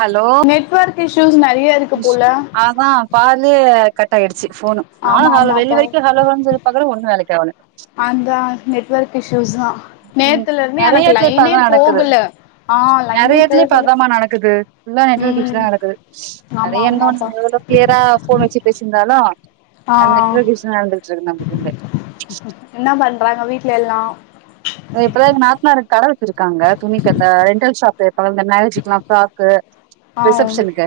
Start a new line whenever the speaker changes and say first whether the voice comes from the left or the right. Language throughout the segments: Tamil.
right: ஹலோ
left: நெட்வொர்க் இஷ்யூஸ் நெறைய இருக்
right: ஸ்சு அதா பாதில கட் ஆயிடுச்சு ஃபோனு நானு
left: ஆமா
right: கால்ல வெள்ளி
left: ஆமாப்பா
right: வரிக்கு ஹலோ ஹலோன்னு சொல்லி பாக்குற ஒண்ணு வேலைக்கு ஆவுல
left: அந்தா நெட்வொர்க் இஷ்யூஸ் தா
right: ம்
left: நேத்துல இருந்து
right: நெறைய
left: எனக்கு
right: எடத்துல இப்ப
left: லைனே
right: அதா நடக்குது
left: போகல ஆ லைனே
right: நெறைய எத்துல இப்ப
left: போகல
right: அதமா நடக்குது ஃபுல்லா நெட்வொர்க் இஷ்யூ
left: ம்
right: தா நடக்குது
left: ஆமா
right: அது எங்க
left: ஆமாப்பா
right: ஒன்னுமே [unintelligible] கிளியரா ஃபோன் வச்சு பேசியிருந்தாலு
left: ஆ
right: அந்த நெட்வொர்க் இஷ்யூ நடந்துகிட்டு இருக்கு நமக்கு இங்க
left: என்ன பண்றாங்க வீட்ல எல்லா
right: இப்ப தா எங்க நாத்தனாரு கட வச்சுருக்காங்க துணிக்கட அந்த ரென்டல் ஷாப் இருக்குல்ல இந்த நகசீட்டுல்லா ஃப்ராக்கு
left: ஆ
right: ரிசப்ஷனுக்கு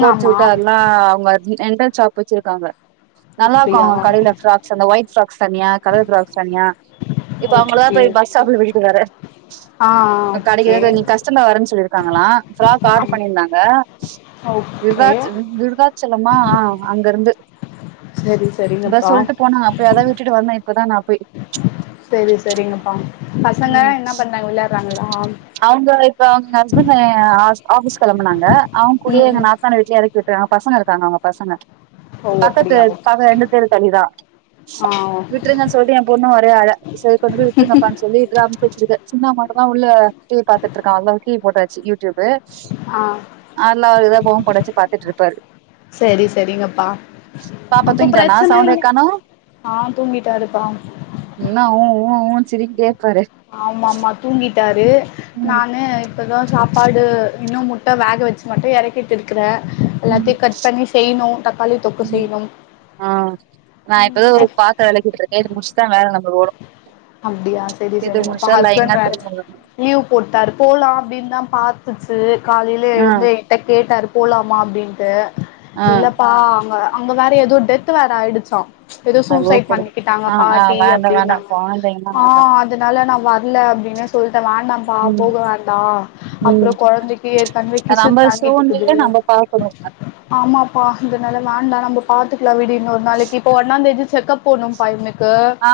right: கோட்
left: ஆமா
right: சூட்டு அல்லா அவுங்க ரென்டல் ஷாப் வச்சிருக்காங்க நல்லா இருக்கு
left: அப்டியா
right: அவுங்க கடையில ஃப்ராக் அந்த ஒயிட் ஃப்ராக்ஸ் தனியா கலர் ஃப்ராக்ஸ் தனியா இப்ப அவுங்களா
left: ஓகே
right: பேய் பஸ்
left: ஓகே
right: ஸ்டாப்ல விட்டுட்டு வர
left: ஆ
right: இப்ப
left: ஓகே
right: கடைக்குதாத நீ கஸ்டமர் வரேன்னு சொல்லிருக்காங்களா ஃப்ராக் ஆர்டர்
left: அம்
right: பண்ணிருந்தாங்க
left: ஓகே
right: விருதாச் விருதாத் சலமா ஆ அங்க இருந்து
left: சரி
right: அதா
left: சரிங்கப்பா
right: சொல்ட்டு போனாங்க இப்ப அதா போய் விட்டுட்டு வந்த இப்பதா நா போய்
left: செரி செரி செரிங்கப்பா பசங்க என்ன பண்றாங்க விளையாடுறாங்களா
right: அவுங்க இப்ப அவுங்க ஹஸ்பண்ட் ஆஃபிஸ் கெளம்புனாங்க அவுங்க கூடயே
left: ம் ம்
right: எங்க நாத் தனார் வீட்ல எறக்கி விட்டாங்க பசங்க இருக்காங்க அவுங்க பசங்க
left: ஓ
right: பக்கத்து
left: அப்டியா ஓகே
right: பக்க ரெண்டு தெரு தள்ளிதா
left: ஆ
right: விட்டுருங்க சொல்லி ஏ பொண்ணு ஒரே அழ செரி கொண்டு போய் விட்ருங்கப்பான்னு சொல்லி இப்பதா அனுப்பி வச்சுருக்கே சின்னவ மட்டு தா உள்ள டி வி பாத்துட் இருக்கா [unintelligible] டி வி போட்டாச்சு யூடியூப்பு
left: ஆ
right: அதுல அவ்ரு எதாது பொம் படொ வச்சு பாத்துட் இருப்பாரு
left: செரி செரிங்கப்பா
right: பாப்பா
left: அப்போ
right: தூங்கிட்டானா
left: பிரச்சன
right: சவுண்டே
left: இல்ல
right: காணோ இன்னொ ஊ ஊ ஊ ன்னு சினிங்ட்டே இருப்பாரு
left: ஆமா ஆமா தூங்கிட்டாரு
right: ம்
left: நானு இப்ப தா சாப்பாடு இன்னொ முட்ட வேக வச்சு மட்டு எறக்கிட்டு இருக்குறே
right: ம்
left: எல்லாத்தையு கட் பண்ணி செய்யணு தக்காளி தொக்கு
right: ம்
left: செய்ணும்
right: ஆ நா இப்பதா ஒரு
left: ம்
right: பாத்தரோ வெளக்கிட்டு இருக்கே இது முட்ச்தா வேல நம்மள் ஓடு
left: அப்டியா செரி
right: இது
left: செரி இப்ப
right: முடிச்சா லைனா
left: ஹஸ்பண்ட் வேற
right: திரும்ப
left: லீவு போட்டாரு போலா அப்டின் தா பாத்துச்சு காலைல
right: ஆ
left: எழுந்து என்ட கேட்டாரு போலாமா அப்டின்ட்டு
right: ஆ
left: இல்லப்பா அங்க அங்க வேற எதோ டெத் வேற ஆயிடுச்சா எதோ
right: அது
left: சூசைட் பண்ணிக்கிட்டாங்க பாட்டி அப்டின்னாங்க
right: பாதயும்
left: ஆ அதுனால நா வர்ல அப்டின்னே சொல்ட்டே வேண்டாம்ப்பா
right: ம்
left: போக வேண்டா அப்றொ
right: ம்
left: கொழந்தக்கி ஏற்கனவே கிசு
right: நம்ம
left: தங்கிட் இருக்குது
right: சூழ்நிலைய நம்ம பாக்கணு
left: ஆமாப்பா இது நால வேண்டா நம்ப பாத்துக்கலா விடு இன்னொரு நாளக்கி இப்ப ஒன்னாந்தேதி செக்கப் போனு பா எனுக்கு
right: ஆ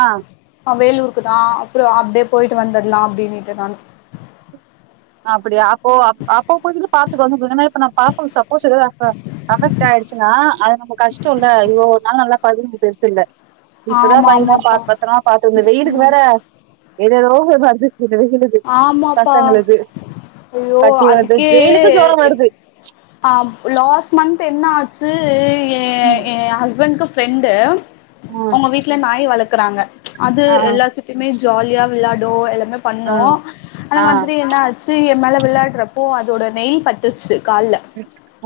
left: வேலூருக்கு தா அப்பறொ அப்டியே போயிட்டு வந்தட்லா அப்டின்னுட்டு தா
right: அ அப்புடியா அப்போ அப்போ போயி கூட பாத்துக்கோ [unintelligible] குணமாகி இப்ப நா பாப்பா சப்போஸ் ஏதாது அஃபெக்ட் ஆயிடுச்சுன்னா அது நம்மக் கஷ்டொல்ல இவ்ளோ நாள் நல்லா [unintelligible] பெருசு இல்ல இப்பதா
left: ஆமா
right: பையன
left: ஆமாப்பா
right: பாத் பத்தரமா பாத்துகுங்க இந்த வெயிலுக்கு
left: ம்
right: வேற எது ஏதோ வருது இந்த வெயிலுக்கு
left: ஆமாப்பா
right: பசங்களுக்கு
left: ஐயோ
right: கட்டி வருது வெயிலுக்கு ஜொரொ வருது
left: அ லாஸ்ட் மந்த் என்ன ஆச்சு எ
right: ம்
left: எ ஹஸ்பண்ட்க்கு ஃப்ரெண்ட்டு
right: ம்
left: அவுங்க வீட்ல நாய் வளக்குறாங்க அது
right: ஆ
left: எல்லாத்து ட்யுமே ஜாலியா விளாடு எல்லாமே
right: ஆ
left: பண்ணு அந்த
right: ஆ
left: மாதிரி என்ன ஆச் து எ மேலே விளாட்றப்போ அதோட நெயில் பட்ருச்சு கால்ல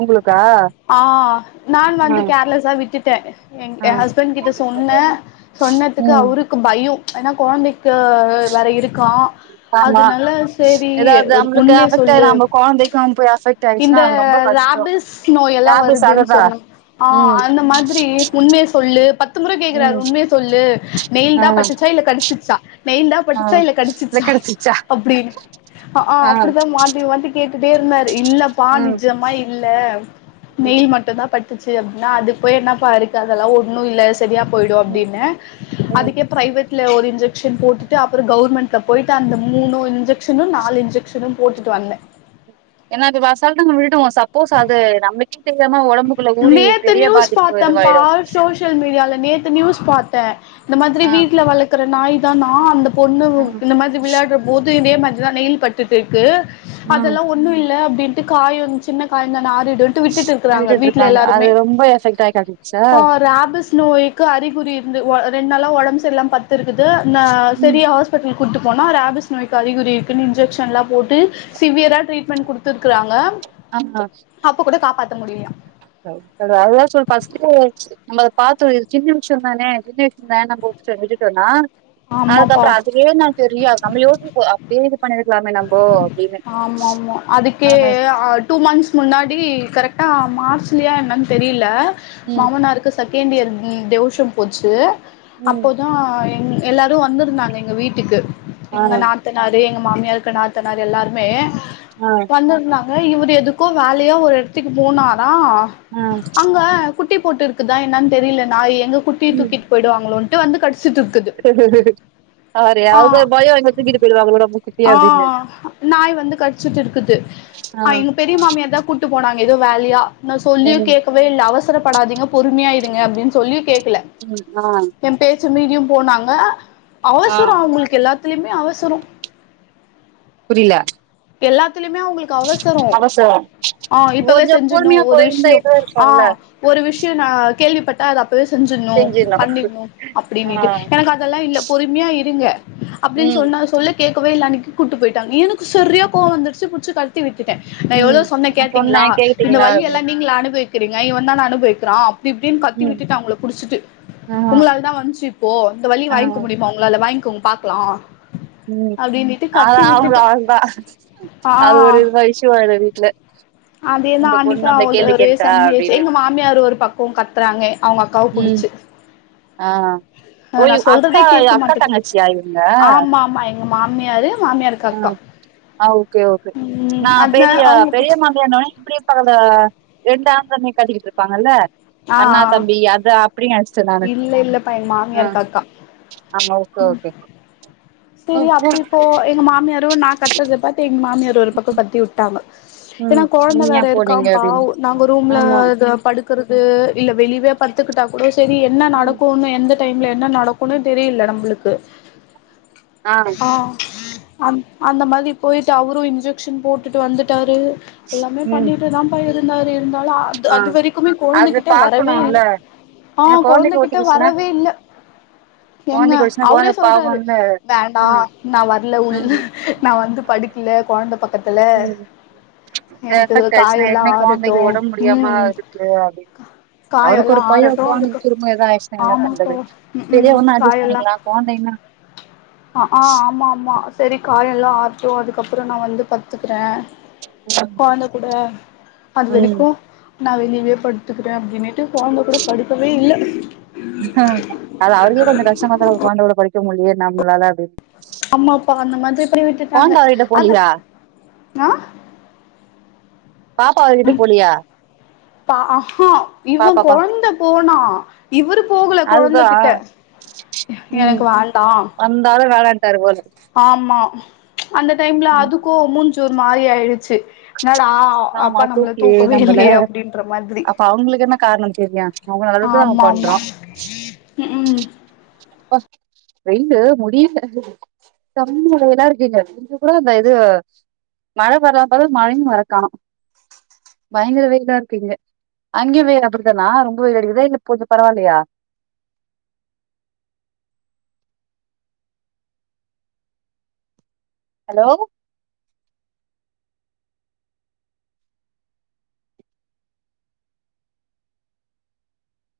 right: உங்களுக்கா
left: ஆ நான்
right: ஆ
left: வந்து கேர்லஸா விட்டுட்டே எங்
right: ஆ
left: எ ஹஸ்பண்ட் கிட்ட சொன்னே சொன்னதுக்கு
right: ம்
left: அவுரு கு பையு ஏன்னா கொழந்தைக்கு வேற இருக்கா
right: ஆமா
left: அதுனால சேரி
right: ஏதாவது நம்மளுக்கு
left: உண்மய
right: அஃபெக்ட் ஆயி
left: சொல்லு
right: நம்ம கொழந்தைக்கு போய் அஃபெக்ட்
left: இந்த
right: ஆயிடுச்சுன்னா அது ரொம்ப கஷ்டோ
left: ராபிஸ் நோய் எல்லா
right: ரேபிஸ்
left: வருதுன்னு
right: ஆகுதா
left: சொன்னா ஆ
right: ம்
left: அந்த மாதிரி உண்மய சொல்லு பத்து முற கேக்குறாரு
right: ம்
left: உண்மய சொல்லு நெயில்
right: ஆ
left: தா பட்டுச்சா இல்ல கடிச்சுச்சா நெயில் தா
right: ஆ
left: பட்டுச்சா இல்ல கடிச்சிச்சா அப்டின் ஆ அப்டித்தா மாத்தி மாத்தி கேட்டுட்டே இருந்தாரு இல்லப்பா
right: ம்
left: நிஜமா இல் இல்ல
right: ம்
left: நெயில் மட்டுந்தா பட்டுச்சு அப்டின்னா அதுக் போய் என்னா பா இருக்கு அதெல்லா ஒன்னு இல்ல செரியா போய்டு அப்டின்னு
right: ம்
left: அதுக்கே பிரைவேட்ல ஒரு இன்ஜெக்சன் போட்டுட்டு அப்பறொ கெவுர்மெண்ட்ல போயி ட்டு அந்த மூனு இன்ஜெக்ஷனு நாலு இன்ஜெக்ஷனு போட்டுட்டு வந்தே
right: ஏன்னா அது வசால்ட்டா நம் விட்டுட்டொ சப்போஸ் அது நமக்கே தெரியாம ஒடம்பு
left: நேத்து நியூஸ் பாத்தம்ப்பா சோஷி யல் மீடியால நேத்து நியூஸ் பாத்தே இந்த மாதிரி
right: ஆ
left: வீட்டுல வளக்குற நாய் தானா அந்த பொண்ணு
right: ஆ
left: இந்த மாதிரி விளையாடுற போது இதே மாரி தா நெயில் பட்டுட்டு இருக்கு
right: ம்
left: அதெல்லா ஒன்னு இல்ல அப்டின்ட்டு காயொ வந் சின்ன காயொந்தானா ஆறிடுன்டு விட்டுட்டு இருக்குறாங்க விட்
right: டாங்க அது ரொம்ப எஃபெக்ட் ஆயி காட்டிர்ச்சா
left: ராபிஸ் நோய்க்கு அறிகுறி இருந்து ரெண்டு நாளா ஒடம்பு சரி இல்லாம‌ படுத்துருக்குது ந
right: ம்
left: செரியா ஹாஸ் பிட்லுக் கூட்டு போனா ராபிஸ் நோய்க்கு அதிகுறி இருக்குன் இன்ஜெக்ஷன்லா போட்டு சிவியரா ட்ரீட்மெண்ட் குடுத்துருக்குறாங்க
right: ஆ
left: அப்ப கூட காப்பாத்த முடிய்லியா
right: கட அதலா சொல் அ ஃபஸ்ட்டு நம்ம அத பத்தோ இது சின்ன விஷ்யோ தானே சின்ன விஷ்யோ தானே நம்ம விட்டுடோனா அதுக்கப்பற
left: ஆமாப்பா
right: அதுவே நா தெரியாது நம்ம யோசிப்போ அப்யே இது பண்ணிர்க்கலாமே நம்போ அப்டின்னு
left: ஆமாமா அதுக்கே
right: ஆமா
left: ஆட் டூ மந்த்ஸ் முன்னாடி கரெக்டா மார்ச் லியா என்னன் தெரியில
right: ம்
left: மாமனாருக்கு தககேண் இயர் ம் தெவுஷோ போச்சு
right: ம்
left: அப்போதா எங் எல்லாரு வந்துருந்தாங்க எங்க வீட்டுக்கு
right: ஆ
left: எங்க நாத்னாரு எங்க மாமியாருக்கு நாத்னார் டெல்லாருமே
right: அ
left: வந்துருந்தாங்க இவுர் எதுக்கோ வேலயா ஒரு எடத்துக்கு போனாரா
right: ஆ
left: அங்க குட்டி போட்டுருக்குதா என்னான் தெரில நாயி எங்க குட்டிய தூக்கிட் போய்டுவாங்களோன்ட்டு வந்து கட்ச்சிட்ருக்
right: ஆரி அது ஒரு பயோ எங்க தூங்கிட்டு போயிடுவாங்களோ நம்ம குட்டிய
left: ஆ
right: அப்டின்னு
left: நாய் வந்து கட்ச்சுட்டு இருக்குது
right: ஆ
left: அ எங் பெரிய மாமியார் தா கூட்ட்டு போனாங்க எதோ வேல்யா நா சொல்யு
right: ம்
left: கேக்கவே இல்ல அவசரப்படாதீங்க பொறுமையாருங்க அப்டின் சொல்யு கேக்குல
right: ம் ஆ
left: ஏ பேச்ச மீடியு போனாங்க
right: ஆ
left: அவசரோ அவுங்ளுக்கு எல்லாத்லியுமே அவசரோ
right: புரில
left: எல்லாத்துலிமே அவுங்களுக்
right: அவசரம்
left: ஆ இப்பவே செஞ்சிட்ணு ஒரு விஷ்யோ அ
right: இருக்குல்ல
left: ஒரு விஷ்யோ நா கேள்விப்பட் த அப்பவே செஞ்சிட்ணும
right: செஞ்சிர்னு
left: பண்ணிட்ணு அப்டின்னிட்டு
right: ஆ
left: எனக்கு அதல்லா இல்ல பொறும்யா இருங்க அப்டின்
right: ம்
left: சொன்னா சொல்ல கேக்குவே இல்ல அன்னக்கி கூட்டு போய்ட்டாங்க எனக்கு சரியா கோவ வந்துச்சு புடுச்சி கத்தி விட்டுட்ட நா
right: ம்
left: எவ்ளோ சொன்ன
right: நா சொன்னே
left: கேட்டீங்ளா இந்த
right: கேட்டீங்களா
left: வலி எல்லா
right: அப்டின்னு
left: நீங்ளா அனுப்விக்கிறீங்க இவ தான அனுப்விக்கிறா பிப்டின் கத்தி
right: ம்
left: விட்டுட்ட அவுங்ள புடிச்சிட்டு
right: ஆமா
left: உங்ளாலதா வந்துச்சு இப்போ இந்த வலி
right: ஆ
left: வாங்க்க முடியுமா உங்ளால வாங்க்கோங்க பாக்லா
right: ம்
left: அப்டின்னிட்டு
right: அது
left: கத்தி
right: அபவுளோ
left: விட்டுட்டே
right: அவுள்தா அது
left: ஆ
right: ஒரு இதுவா இஷு வாடு வீட்ல
left: அதேதா
right: இந்த பொண்ணு
left: அன்னக்கு
right: நம்மள
left: அவுள்து
right: கேள்வி
left: ஒரே
right: கேட்டுட்டா
left: சந்தி ஆய்ச்சு
right: அப்டின்னு
left: எங்க மாமியார் ஒரு பக்கோ கத்துறாங்கே அவுங்க அக்காவ
right: ம்
left: புடுச்சு
right: ஆ ஓ
left: அ நா
right: இவ்
left: சொல்றதே
right: அக்கா
left: கேக்க
right: அக்கா
left: மாட்டுக்குறன்
right: தங்கச்சியா இவங்க
left: ஆமா ஆமா எங்க மாமியார் மாமியார்க்
right: அ அ ஓகே ஓகே
left: ம்
right: நா
left: அதா
right: பெரிய
left: அவங்க புடிச்சு
right: பெரியமாம் கியா இன்னவொனே இப்டியே பகல ரெண்டு ஆந்தமே காட்டிக்கிட்ருப்பாங்கல்ல
left: ஆ
right: அண்ணா
left: ஆ
right: தம்பி அதா ப்டி நெனச்ட்ட நானு
left: இல்ல இல்லப்பா எங்க
right: அ
left: மாமியாருக்கு அக்கா
right: ஆமா ஓகே ஓகே
left: செரி அப்ப இப்போ எங்க மாமியாரு நா கத்தற்த பாத் எங்க மாமியார் ஒரு பக்கோ கத்தி உட் டாம ஏன்னா
right: ம்
left: கொழந்த
right: நீங்க ஏ
left: வேற இருக்கா
right: போனீங்க
left: பாவோ
right: அப்டின்னு
left: நாங்க ரூம்ல
right: ஆமா
left: இத படுத் க்குறுது இல்ல வெளிவே பட்த்துக்குட்டா கூட சேரி என்ன
right: ம்
left: நடக்குன்னு எந்துர் டைம்ல என்ன நடக்குனே தெரிய்ல நம்புளுக்கு
right: ஆ
left: அ அந் அந்த மாதி போய்ட்டு அவரு இஞ்சக் ஷென் போட்டுட்டு வந்துட்டாரு எல்லாமே
right: ம்
left: பண்ணிட்டுதாம்ப்பா இருக் தாரு இருந்தாலு அத்
right: ஆ
left: அது வரிக்குமே
right: அது
left: கொழுந்தகிட்ட வரவே இல்ல
right: பாக்கணும்ல
left: ஆ
right: பின்ன கொழந்தைக்கு
left: கொழுந்தகிட்ட
right: ஒட்டிக்கிச்சுன்னா
left: வரவே இல்ல எங்க
right: கொழந்தைக்கு ஒட்டிச்சுன்னா
left: அவுரே
right: கொழந்த
left: சொல்றாரு
right: பாவம்ல
left: வேண்டா
right: ம்
left: நா வர்ல உள்
right: ம்
left: நா வந்து படுக்கல கொழந்த பக்கத்துல எனக்கு
right: லேசா [unintelligible]
left: காயெல்லா
right: ஏற்க்னவே
left: ஆறட்டு
right: கொழ்ந்தைக்கு ஒடம் முடியாம
left: ம்
right: இருக்கு அப்டின்னு அவுருக்கு
left: காயெல்லா
right: ஒரு பைய
left: ஆறட்டு
right: போனது
left: அதுக்கு
right: திரும்ப எதா ஆய்ட்ச்சினா என்னா
left: ஆமாப்பா
right: பண்றது
left: ம் ம்
right: பெரியவன்னா அட்ஜஸ்
left: காயெல்லா
right: பண்ணிக்கலா கொழ்ந்தைன்னா
left: ஆ ஆ ஆமா ஆமா செரி காயோ எல்லா ஆற்ட்டு அதுக்கப்றோ நா வந்து பத்துக்கிறே கொழந்த கூட அது
right: ம்
left: வரைக்கு நா வெளியவே படுத்துக்கிறே அப்டின்னு ட்டு கொழந்த கூட படுக்கவே இல்ல
right: கொழ்ந்த கூட படுக்கவே முட்லயே நம்ளால அப்டின்
left: அம்மா அப்பா அந்த மாதிர் பண்ணி
right: கொழந்த
left: விட்டுட்டாங்க
right: அவர்கிட்ட
left: அது
right: போலியா பாப்பா அவர்கிட்டக் போலியா
left: பா அ ஹா இவ
right: பாப்பாப்பா
left: கொழந்த போனா இவுரு போகல
right: அதுதா
left: கொழந்தகிட்ட
right: ம்
left: எனக்கு வேண்டா
right: வந்தாலு வேணான்ட்டாரு போல
left: ஆமா அந்த டைம்ல அதுக்கு மூஞ்சி ஒரு மாரி ஆய்டுச்சி என்னடா
right: ஆமா
left: அப்பா நம்மள
right: தூக்கி
left: தூக்கவே
right: எரிறா போல
left: இல்லையே அப்டின்ற மாதிரி
right: அப்போ அவுங்களுக்கு என்ன கார்ணோ தெரியு அவுங்க நல்லதுக்குதா நாம
left: ஆமா ஆமா
right: பண்றோ
left: ம் ம்
right: ப்பா வெயிலு முடியில [unintelligible] எல்லா இருக்கு இங்க கொஞ்சோ கூட அந்த இது மழ வராப் பெறவு மழையு வர காணோ பயங்கர வெயிலா‌‌ இருக்கு இங்க அங்கயு வெயிலு அப்பிடிதானா ரொம்போ வெயில் அடிக்குதா இல்ல இப் கொஞ்சோ பரவால்லயா அலோ